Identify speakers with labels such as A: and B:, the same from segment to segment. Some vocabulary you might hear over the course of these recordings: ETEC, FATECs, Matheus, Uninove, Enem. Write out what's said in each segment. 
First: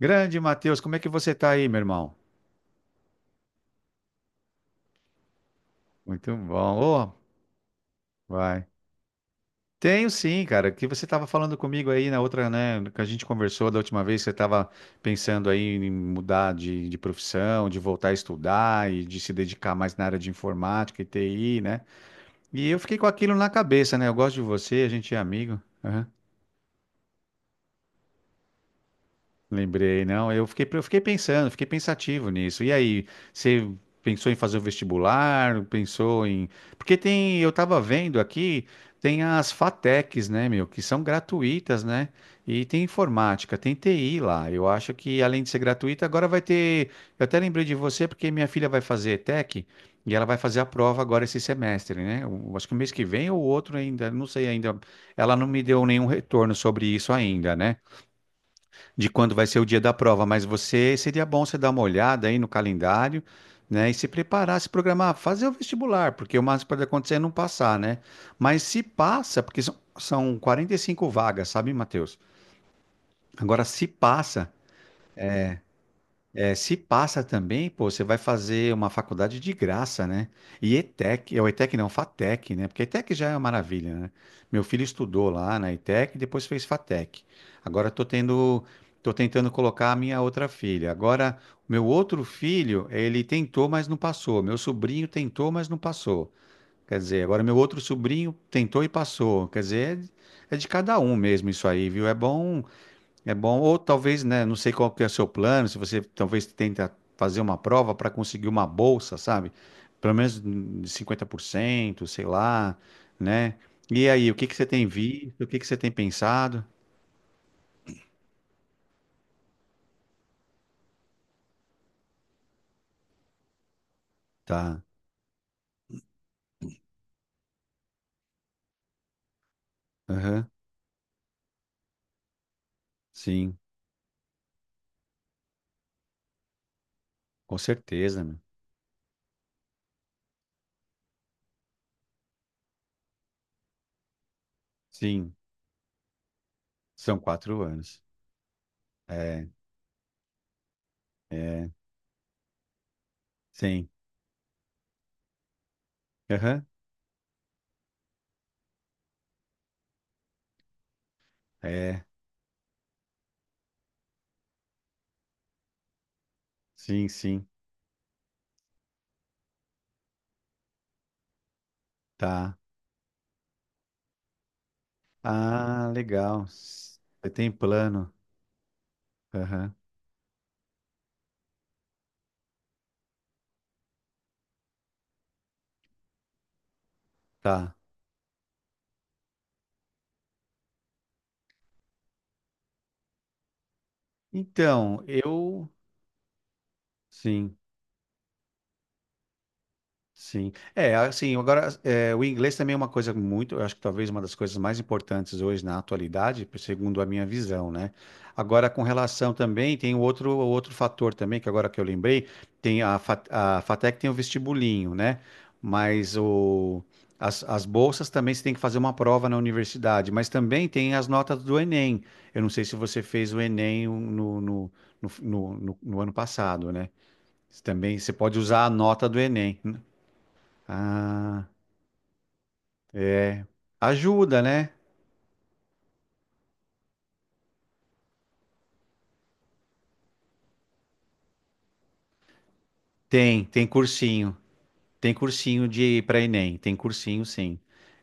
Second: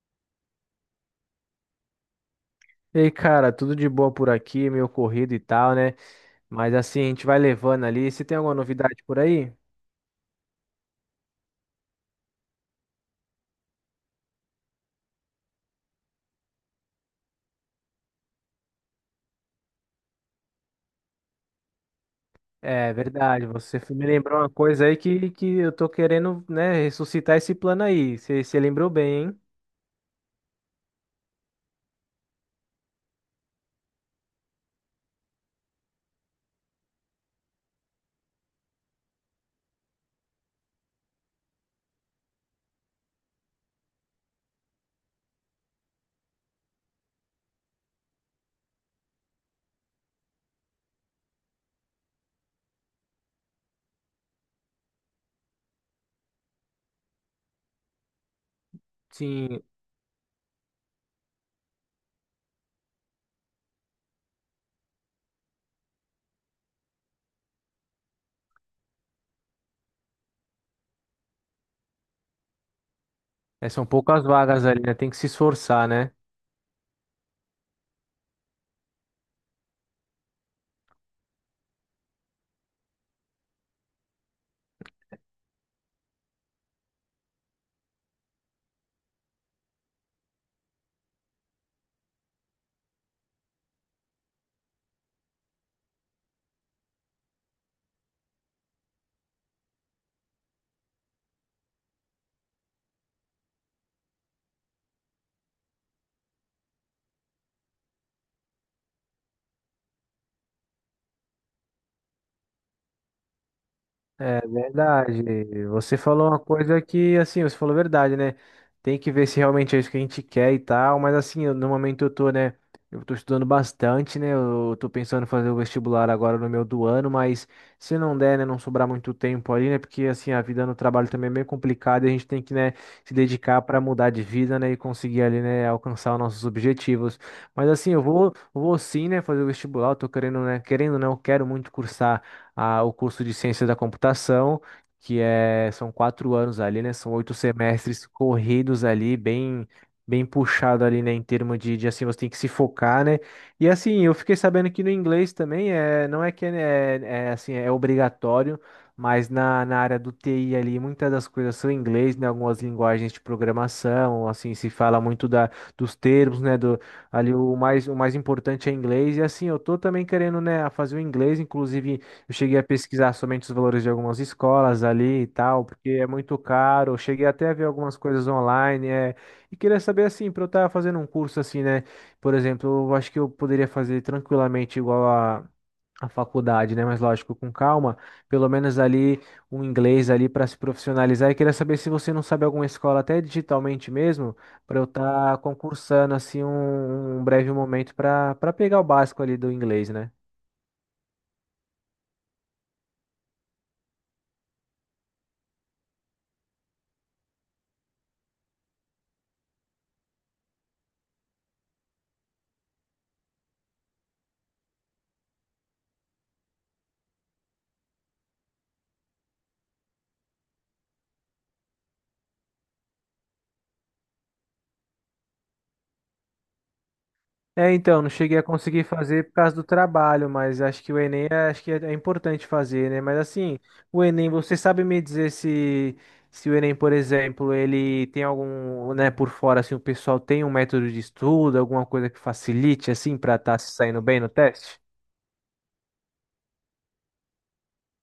A: Grande Matheus, como é que você tá aí, meu irmão?
B: E aí, cara, tudo de boa por aqui, meio corrido e tal, né?
A: Muito
B: Mas
A: bom.
B: assim, a
A: Ô,
B: gente vai levando ali. Você tem alguma
A: vai.
B: novidade por aí?
A: Tenho sim, cara, que você estava falando comigo aí na outra, né, que a gente conversou da última vez, você estava pensando aí em mudar de profissão, de voltar a estudar e de se dedicar mais na área de informática e TI, né? E eu
B: É
A: fiquei com aquilo
B: verdade,
A: na
B: você
A: cabeça,
B: me
A: né? Eu gosto
B: lembrou
A: de
B: uma
A: você,
B: coisa
A: a
B: aí
A: gente é
B: que
A: amigo.
B: eu tô querendo, né, ressuscitar esse plano aí. Você lembrou bem, hein?
A: Lembrei, não. Eu fiquei pensando, fiquei pensativo nisso. E aí, você pensou em fazer o vestibular? Pensou em. Porque tem, eu tava vendo aqui, tem as FATECs, né, meu, que são gratuitas, né? E tem informática, tem TI lá. Eu acho que além de ser gratuita, agora vai ter. Eu até lembrei de você porque minha filha vai fazer ETEC e ela vai fazer a prova agora esse semestre, né? Eu acho que o mês que vem ou outro ainda, não sei ainda. Ela não me deu nenhum retorno sobre isso ainda, né? De quando vai ser
B: Sim,
A: o dia da prova, mas você seria bom você dar uma olhada aí no calendário, né, e se preparar, se programar, fazer o vestibular, porque o máximo que pode acontecer é não passar, né? Mas se passa, porque são 45 vagas, sabe, Matheus? Agora,
B: é,
A: se
B: são poucas
A: passa,
B: vagas ali, né? Tem que se esforçar, né?
A: é, se passa também, pô, você vai fazer uma faculdade de graça, né? E ETEC, é o ETEC não, FATEC, né? Porque ETEC já é uma maravilha, né? Meu filho estudou lá na ETEC e depois fez FATEC. Agora eu tô tendo, tô tentando colocar a minha outra filha. Agora, meu outro filho, ele tentou, mas não passou. Meu sobrinho tentou, mas não passou. Quer dizer, agora meu outro sobrinho tentou e passou. Quer dizer, é de cada um mesmo isso aí, viu? É bom, ou talvez, né, não sei qual que é o seu plano, se você talvez tenta fazer uma prova para conseguir uma bolsa, sabe? Pelo menos 50% sei lá, né? E aí, o
B: É
A: que que você tem
B: verdade.
A: visto? O que que você tem
B: Você falou uma
A: pensado?
B: coisa que, assim, você falou verdade, né? Tem que ver se realmente é isso que a gente quer e tal, mas assim, no momento eu tô, né? Eu tô estudando bastante, né? Eu
A: Tá.
B: tô pensando em fazer o vestibular agora no meu do ano, mas se não der, né, não sobrar muito tempo ali, né? Porque assim, a
A: Aham.
B: vida no trabalho também é meio complicada e a gente tem que, né, se
A: Sim,
B: dedicar para mudar de vida, né, e conseguir ali, né, alcançar os nossos objetivos.
A: com
B: Mas assim, eu
A: certeza,
B: vou,
A: meu.
B: vou sim, né, fazer o vestibular, eu tô querendo, né, querendo, não, eu quero muito cursar o curso de Ciência da Computação, que
A: Sim,
B: é, são 4 anos ali, né? São
A: são
B: oito
A: 4 anos.
B: semestres corridos ali,
A: É,
B: bem puxado ali, né? Em termos
A: é,
B: de, assim, você tem que se focar, né? E
A: sim.
B: assim, eu fiquei sabendo que no inglês também é, não é que é,
A: Aham.
B: é é, assim, é obrigatório. Mas na área do TI ali, muitas das coisas são em
A: É,
B: inglês, né? Algumas linguagens de programação, assim, se fala muito da, dos termos, né? Do,
A: sim,
B: ali
A: sim.
B: o mais importante é inglês. E assim, eu tô também querendo, né, fazer o inglês, inclusive. Eu
A: Tá.
B: cheguei a pesquisar somente os valores de algumas escolas ali e tal,
A: Ah,
B: porque é muito
A: legal.
B: caro. Eu cheguei
A: Você
B: até
A: tem
B: a ver algumas
A: plano.
B: coisas online, é, e
A: Aham.
B: queria saber assim, para eu estar fazendo um curso assim, né? Por exemplo, eu acho que eu poderia fazer tranquilamente igual a faculdade, né? Mas lógico, com
A: Tá.
B: calma, pelo menos ali um inglês ali para se profissionalizar. E queria saber se você não sabe alguma escola até digitalmente mesmo, para eu
A: Então,
B: estar
A: eu
B: concursando assim um breve
A: Sim,
B: momento para pegar o básico ali do inglês, né?
A: sim. É, assim, agora, é, o inglês também é uma coisa muito, eu acho que talvez uma das coisas mais importantes hoje na atualidade, segundo a minha visão, né? Agora, com relação também, tem o outro fator também, que agora que eu lembrei, tem a FATEC tem o vestibulinho, né? Mas o, as bolsas também você tem que fazer uma prova na universidade, mas também tem as notas do Enem. Eu não sei se você fez o Enem um, no ano passado, né? Você
B: É,
A: também
B: então, não
A: você pode
B: cheguei a
A: usar a
B: conseguir
A: nota do
B: fazer por causa
A: Enem,
B: do
A: né?
B: trabalho, mas acho que o Enem é,
A: Ah,
B: acho que é, é importante fazer, né? Mas assim, o Enem,
A: ajuda,
B: você
A: né?
B: sabe me dizer se, se o Enem, por exemplo, ele tem algum, né, por fora, assim, o pessoal tem um método de estudo, alguma coisa que facilite, assim, para
A: Tem,
B: estar
A: tem
B: se saindo bem no
A: cursinho.
B: teste?
A: Tem cursinho de para Enem, tem cursinho sim.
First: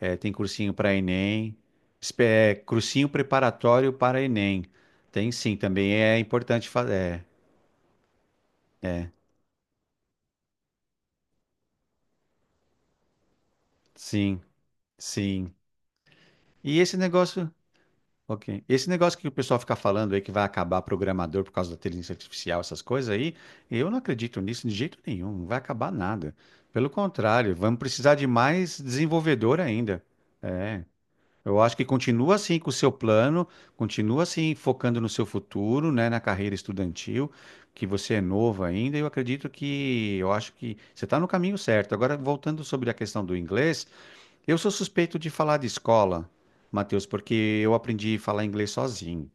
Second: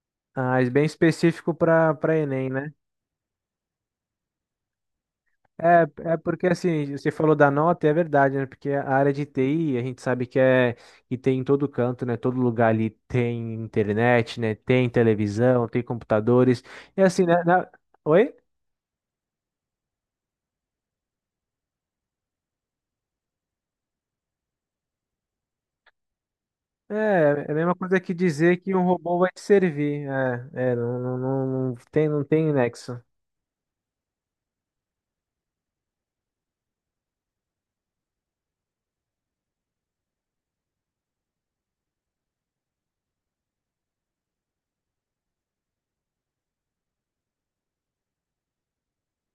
A: É, tem
B: Ah, é
A: cursinho
B: bem
A: para
B: específico
A: Enem,
B: para Enem,
A: é,
B: né?
A: cursinho preparatório para Enem. Tem sim, também
B: É, é
A: é
B: porque
A: importante
B: assim, você
A: fazer.
B: falou da nota, e é verdade, né? Porque a área de TI, a gente sabe que é que tem em todo canto, né? Todo lugar ali tem
A: Sim,
B: internet, né? Tem
A: sim.
B: televisão, tem computadores.
A: E esse
B: E assim, né?
A: negócio.
B: Oi?
A: Ok. Esse negócio que o pessoal fica falando aí que vai acabar programador por causa da inteligência artificial, essas coisas aí, eu não acredito nisso de jeito nenhum. Não vai acabar nada. Pelo
B: É, é a
A: contrário,
B: mesma
A: vamos
B: coisa que
A: precisar de
B: dizer que
A: mais
B: um robô vai te
A: desenvolvedor ainda.
B: servir. É, é,
A: É. Eu
B: não
A: acho que
B: tem, não
A: continua
B: tem
A: assim com o seu
B: nexo.
A: plano, continua assim focando no seu futuro, né, na carreira estudantil, que você é novo ainda. Eu acredito que, eu acho que você está no caminho certo. Agora, voltando sobre a questão do inglês. Eu sou suspeito de falar de escola, Matheus, porque eu aprendi a falar inglês sozinho.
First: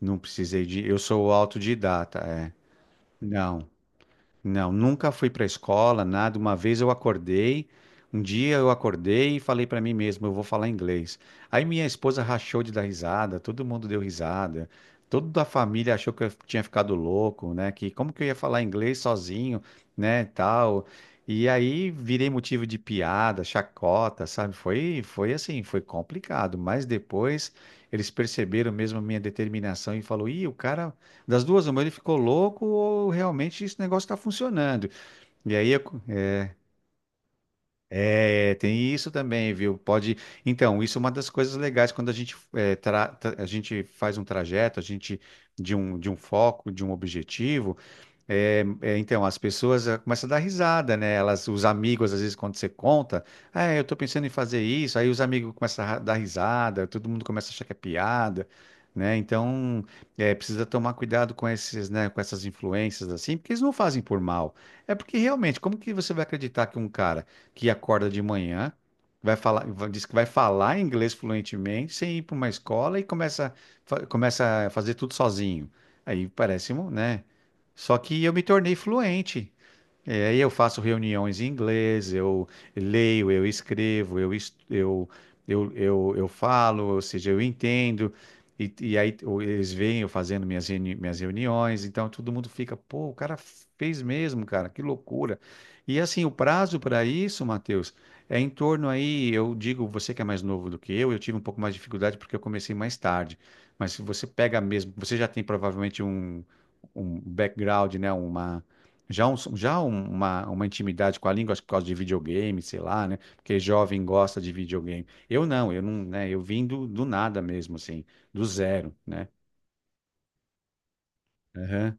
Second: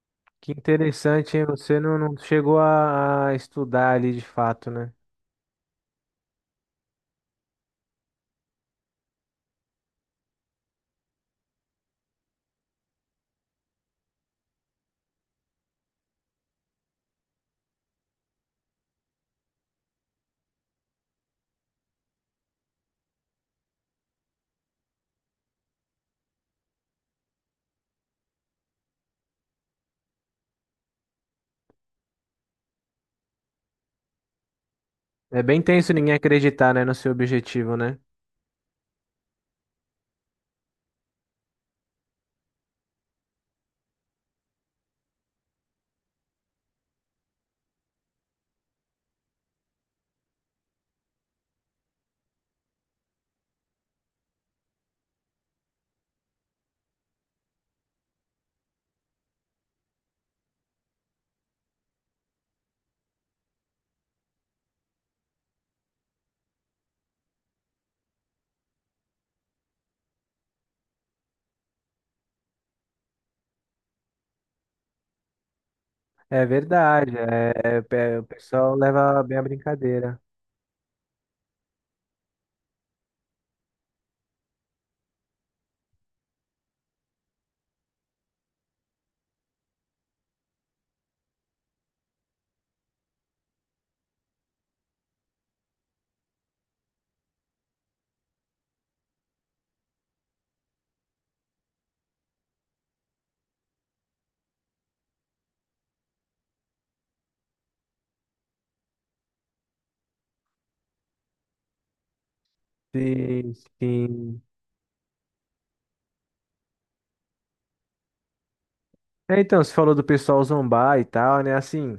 A: Não
B: Que
A: precisei de. Eu sou
B: interessante, hein? Você não, não
A: autodidata, é.
B: chegou a
A: Não.
B: estudar ali de fato,
A: Não,
B: né?
A: nunca fui para a escola, nada. Uma vez eu acordei, um dia eu acordei e falei para mim mesmo, eu vou falar inglês. Aí minha esposa rachou de dar risada, todo mundo deu risada, toda a família achou que eu tinha ficado louco, né? Que como que eu ia falar inglês sozinho, né, tal. E aí virei motivo de piada, chacota, sabe? Foi assim, foi complicado. Mas depois eles perceberam mesmo a minha determinação e falou, ih, o cara, das duas, uma, ele ficou louco ou realmente esse negócio está funcionando.
B: É
A: E
B: bem
A: aí, eu-
B: tenso ninguém acreditar, né, no seu objetivo, né?
A: é, tem isso também, viu? Pode. Então, isso é uma das coisas legais quando a gente, é, a gente faz um trajeto, a gente de um foco, de um objetivo. É, é, então, as pessoas começam a dar risada, né? Elas, os amigos, às vezes, quando você conta, ah, eu tô pensando em fazer isso, aí os amigos começam a dar risada, todo mundo começa a achar que é piada, né? Então, precisa tomar cuidado com esses, né, com essas influências, assim, porque eles não fazem por mal. É porque, realmente, como que você vai acreditar que um cara que acorda de manhã, vai falar, diz que vai falar inglês fluentemente, sem ir para uma escola e começa, começa a fazer tudo sozinho? Aí
B: É
A: parece, um,
B: verdade,
A: né?
B: é,
A: Só que
B: o
A: eu me tornei
B: pessoal leva bem a
A: fluente.
B: brincadeira.
A: É, aí eu faço reuniões em inglês, eu leio, eu escrevo, eu, es- eu falo, ou seja, eu entendo, e aí o- eles veem eu fazendo minhas, minhas reuniões, então todo mundo fica, pô, o cara fez mesmo, cara, que loucura. E assim, o prazo para isso, Matheus, é em torno aí, eu digo, você que é mais novo do que eu tive um pouco mais de dificuldade porque eu comecei mais tarde, mas se você pega mesmo, você já tem provavelmente um background, né, uma já um, uma intimidade com a língua, acho que por causa de videogame, sei lá, né?
B: Sim,
A: Porque jovem gosta
B: sim.
A: de videogame. Eu não, né? Eu vim do nada mesmo, assim, do zero, né?
B: É, então, você falou do pessoal zombar e tal, né?
A: Aham,
B: Assim,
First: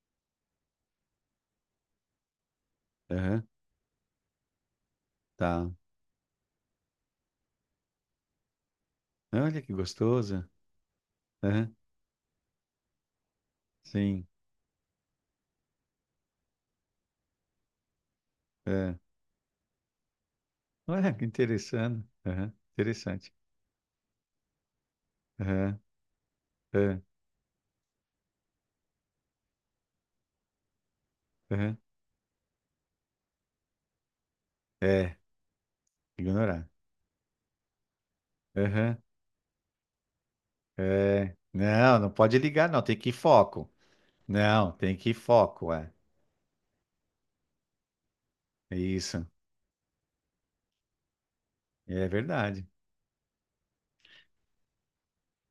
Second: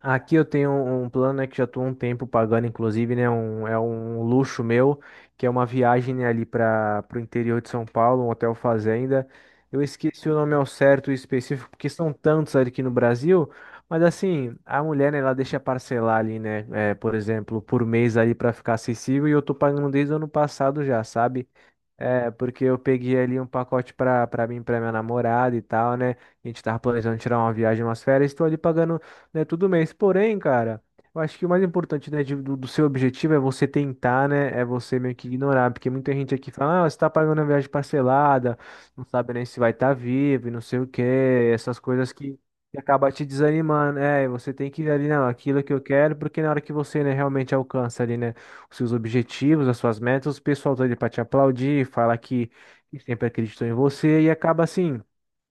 B: aqui eu tenho um plano, né, que já estou um tempo pagando, inclusive, né,
A: aham,
B: um, é um luxo meu, que é uma
A: tá.
B: viagem, né, ali para o interior de São Paulo, um hotel fazenda.
A: Olha que
B: Eu esqueci o
A: gostoso.
B: nome ao certo e específico,
A: Aham,
B: porque são tantos ali aqui no Brasil, mas
A: sim.
B: assim, a mulher, né, ela deixa parcelar ali, né, é, por exemplo, por mês ali para ficar
A: É.
B: acessível e eu tô pagando desde o ano passado já,
A: Olha que
B: sabe?
A: interessante.
B: É,
A: Aham,
B: porque eu peguei
A: interessante.
B: ali um pacote pra mim, e pra minha namorada e
A: Aham,
B: tal, né? A gente tava
A: é,
B: planejando tirar uma viagem, umas férias, estou ali pagando, né, todo mês. Porém, cara, eu acho que o mais
A: aham.
B: importante, né, do seu objetivo é você tentar, né? É você meio
A: É,
B: que ignorar, porque muita gente aqui
A: ignorar.
B: fala, ah, você tá pagando uma viagem parcelada,
A: Aham,
B: não sabe nem se vai estar vivo e não sei o
A: é.
B: quê, essas
A: Não, não
B: coisas
A: pode
B: que.
A: ligar,
B: Que
A: não. Tem que ir
B: acaba te
A: foco.
B: desanimando, é, e você tem
A: Não,
B: que ir
A: tem
B: ali,
A: que ir
B: não, aquilo que
A: foco,
B: eu
A: é.
B: quero, porque na hora que você, né, realmente alcança ali, né,
A: É
B: seus
A: isso.
B: objetivos, as suas metas, o pessoal tá ali pra te aplaudir,
A: É
B: fala que
A: verdade.
B: sempre acreditou em você e acaba assim.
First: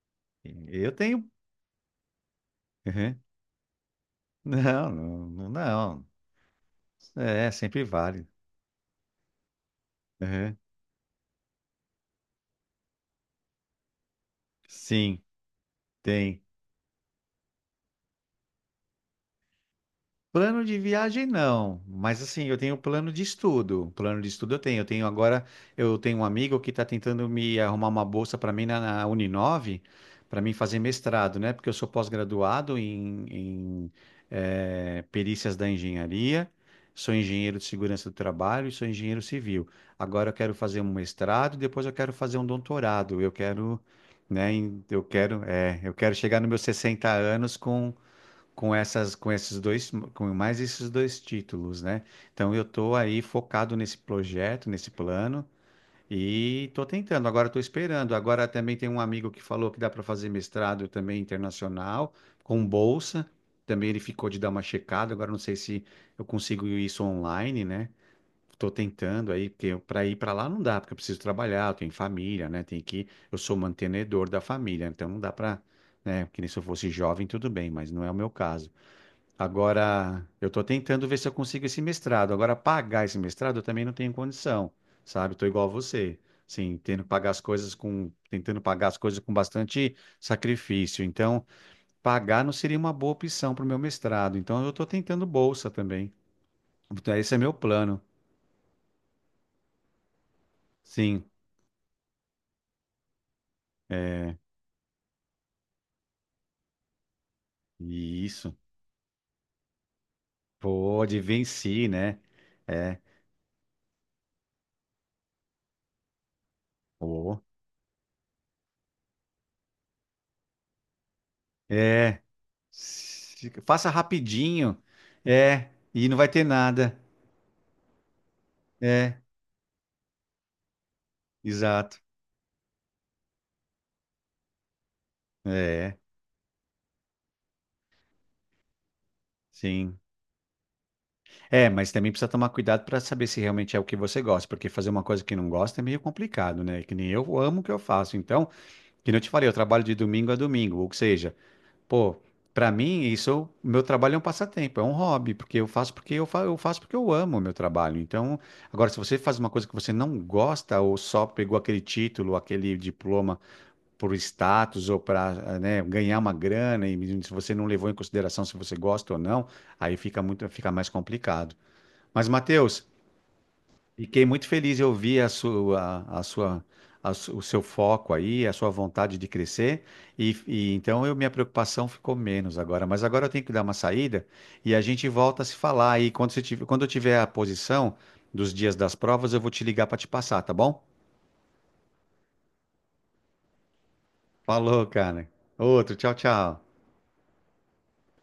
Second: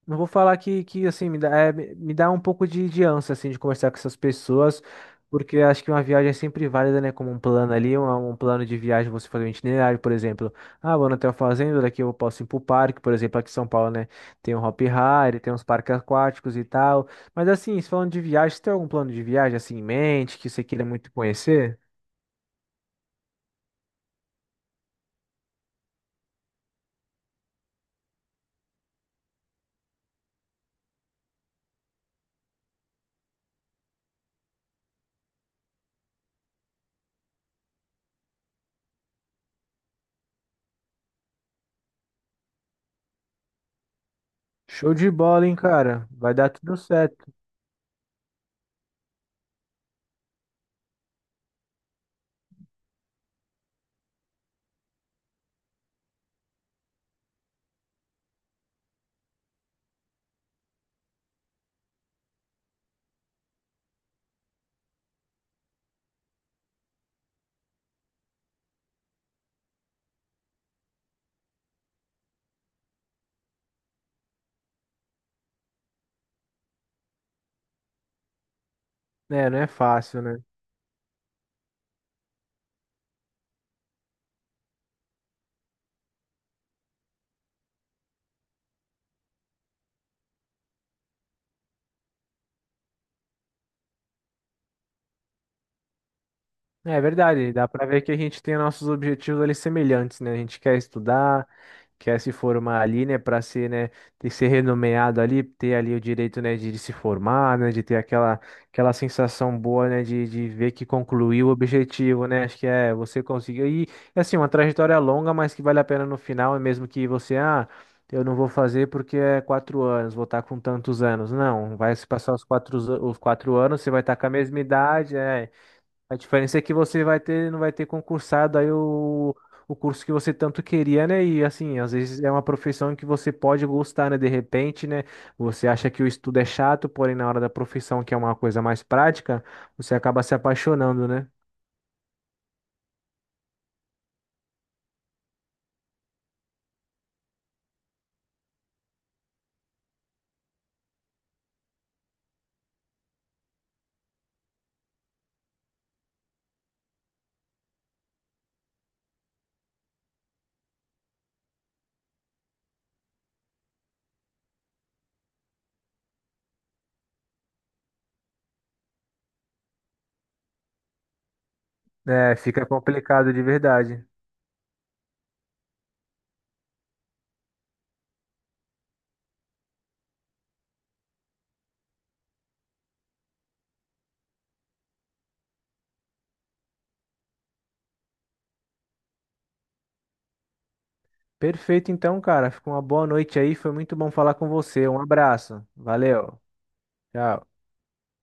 B: Não vou falar que,
A: Eu
B: que
A: tenho.
B: assim, me dá, é, me dá um pouco de
A: Uhum.
B: ânsia, assim, de conversar com essas pessoas,
A: Não, não,
B: porque eu acho que uma
A: não.
B: viagem é sempre válida, né?
A: Não.
B: Como um
A: É,
B: plano
A: sempre
B: ali,
A: vale.
B: um plano de viagem, você fazer um itinerário, por exemplo.
A: Uhum.
B: Ah, vou no Hotel Fazenda, daqui eu posso ir pro parque, por exemplo, aqui em São Paulo, né? Tem um Hop
A: Sim,
B: Hari, tem uns parques
A: tem.
B: aquáticos e tal. Mas assim, se falando de viagem, você tem algum plano de viagem, assim, em mente, que você
A: Plano de
B: queira muito
A: viagem
B: conhecer?
A: não, mas assim, eu tenho plano de estudo. Plano de estudo eu tenho. Eu tenho agora, eu tenho um amigo que está tentando me arrumar uma bolsa para mim na Uninove, para mim fazer mestrado, né? Porque eu sou pós-graduado perícias da engenharia, sou engenheiro de segurança do trabalho e sou engenheiro civil. Agora eu quero fazer um mestrado, depois eu quero fazer um doutorado. Eu quero, né? em-
B: Show
A: Eu
B: de
A: quero,
B: bola, hein,
A: é, eu
B: cara?
A: quero
B: Vai
A: chegar nos
B: dar
A: meus
B: tudo
A: 60
B: certo.
A: anos com essas com esses dois com mais esses dois títulos, né? Então eu tô aí focado nesse projeto, nesse plano e tô tentando, agora tô esperando. Agora também tem um amigo que falou que dá para fazer mestrado também internacional com bolsa. Também ele ficou de dar uma checada, agora não sei se eu consigo isso online, né? Tô tentando aí, porque para ir para lá não dá, porque eu preciso trabalhar, eu tenho família, né? Tem que, eu sou mantenedor da família, então não dá para, né? Que nem se eu fosse jovem, tudo bem, mas não é o meu caso.
B: É, não é fácil,
A: Agora,
B: né?
A: eu estou tentando ver se eu consigo esse mestrado. Agora, pagar esse mestrado eu também não tenho condição, sabe? Estou igual a você, sim, tendo que pagar as coisas com, tentando pagar as coisas com bastante sacrifício. Então, pagar não seria uma boa opção para o meu mestrado. Então, eu estou tentando bolsa também.
B: É
A: Então, esse é
B: verdade,
A: meu
B: dá pra ver
A: plano,
B: que a gente tem nossos objetivos ali semelhantes, né? A gente quer
A: sim.
B: estudar, quer se formar ali, né, pra ser, né, ter
A: É,
B: ser renomeado ali, ter ali o direito, né, de se formar, né, de ter
A: e isso.
B: aquela sensação boa, né, de ver que
A: Pode
B: concluiu o
A: venci, né?
B: objetivo, né? Acho que é
A: É,
B: você conseguiu e assim, uma trajetória longa, mas que vale a pena no final, e mesmo que você
A: pô.
B: ah, eu não vou fazer porque é 4 anos, vou estar com tantos anos. Não, vai se
A: É,
B: passar os quatro anos, você
A: faça
B: vai estar com a mesma
A: rapidinho.
B: idade, é.
A: É, e não
B: A
A: vai ter
B: diferença é que
A: nada.
B: você vai ter, não vai ter concursado aí
A: É.
B: o curso que você tanto queria, né? E assim, às
A: Exato.
B: vezes é uma profissão que você pode gostar, né? De repente, né? Você acha
A: É,
B: que o estudo é chato, porém na hora da profissão, que é uma coisa mais prática, você
A: sim.
B: acaba se apaixonando, né?
A: É, mas também precisa tomar cuidado para saber se realmente é o que você gosta, porque fazer uma coisa que não gosta é meio complicado, né? Que nem eu amo o que eu faço. Então, que nem eu te falei, eu trabalho de domingo a domingo, ou seja, pô, para mim isso, meu trabalho é um passatempo, é um hobby, porque eu faço porque eu, fa eu faço porque eu amo o meu trabalho. Então, agora se você faz uma coisa que você não gosta ou só pegou aquele título, aquele diploma por status ou para, né, ganhar uma grana, e se você não levou em consideração se você gosta ou não, aí fica muito, fica mais complicado. Mas,
B: É, fica
A: Matheus,
B: complicado de verdade.
A: fiquei muito feliz em ouvir a sua, a sua, a su- o seu foco aí, a sua vontade de crescer, e então eu, minha preocupação ficou menos agora. Mas agora eu tenho que dar uma saída e a gente volta a se falar. E quando você tiver, quando eu tiver a posição dos dias das provas, eu vou te ligar para te passar, tá bom?
B: Perfeito, então, cara. Fica uma boa noite aí. Foi muito bom falar com
A: Falou,
B: você. Um
A: cara.
B: abraço.
A: Outro, tchau,
B: Valeu.
A: tchau.
B: Tchau.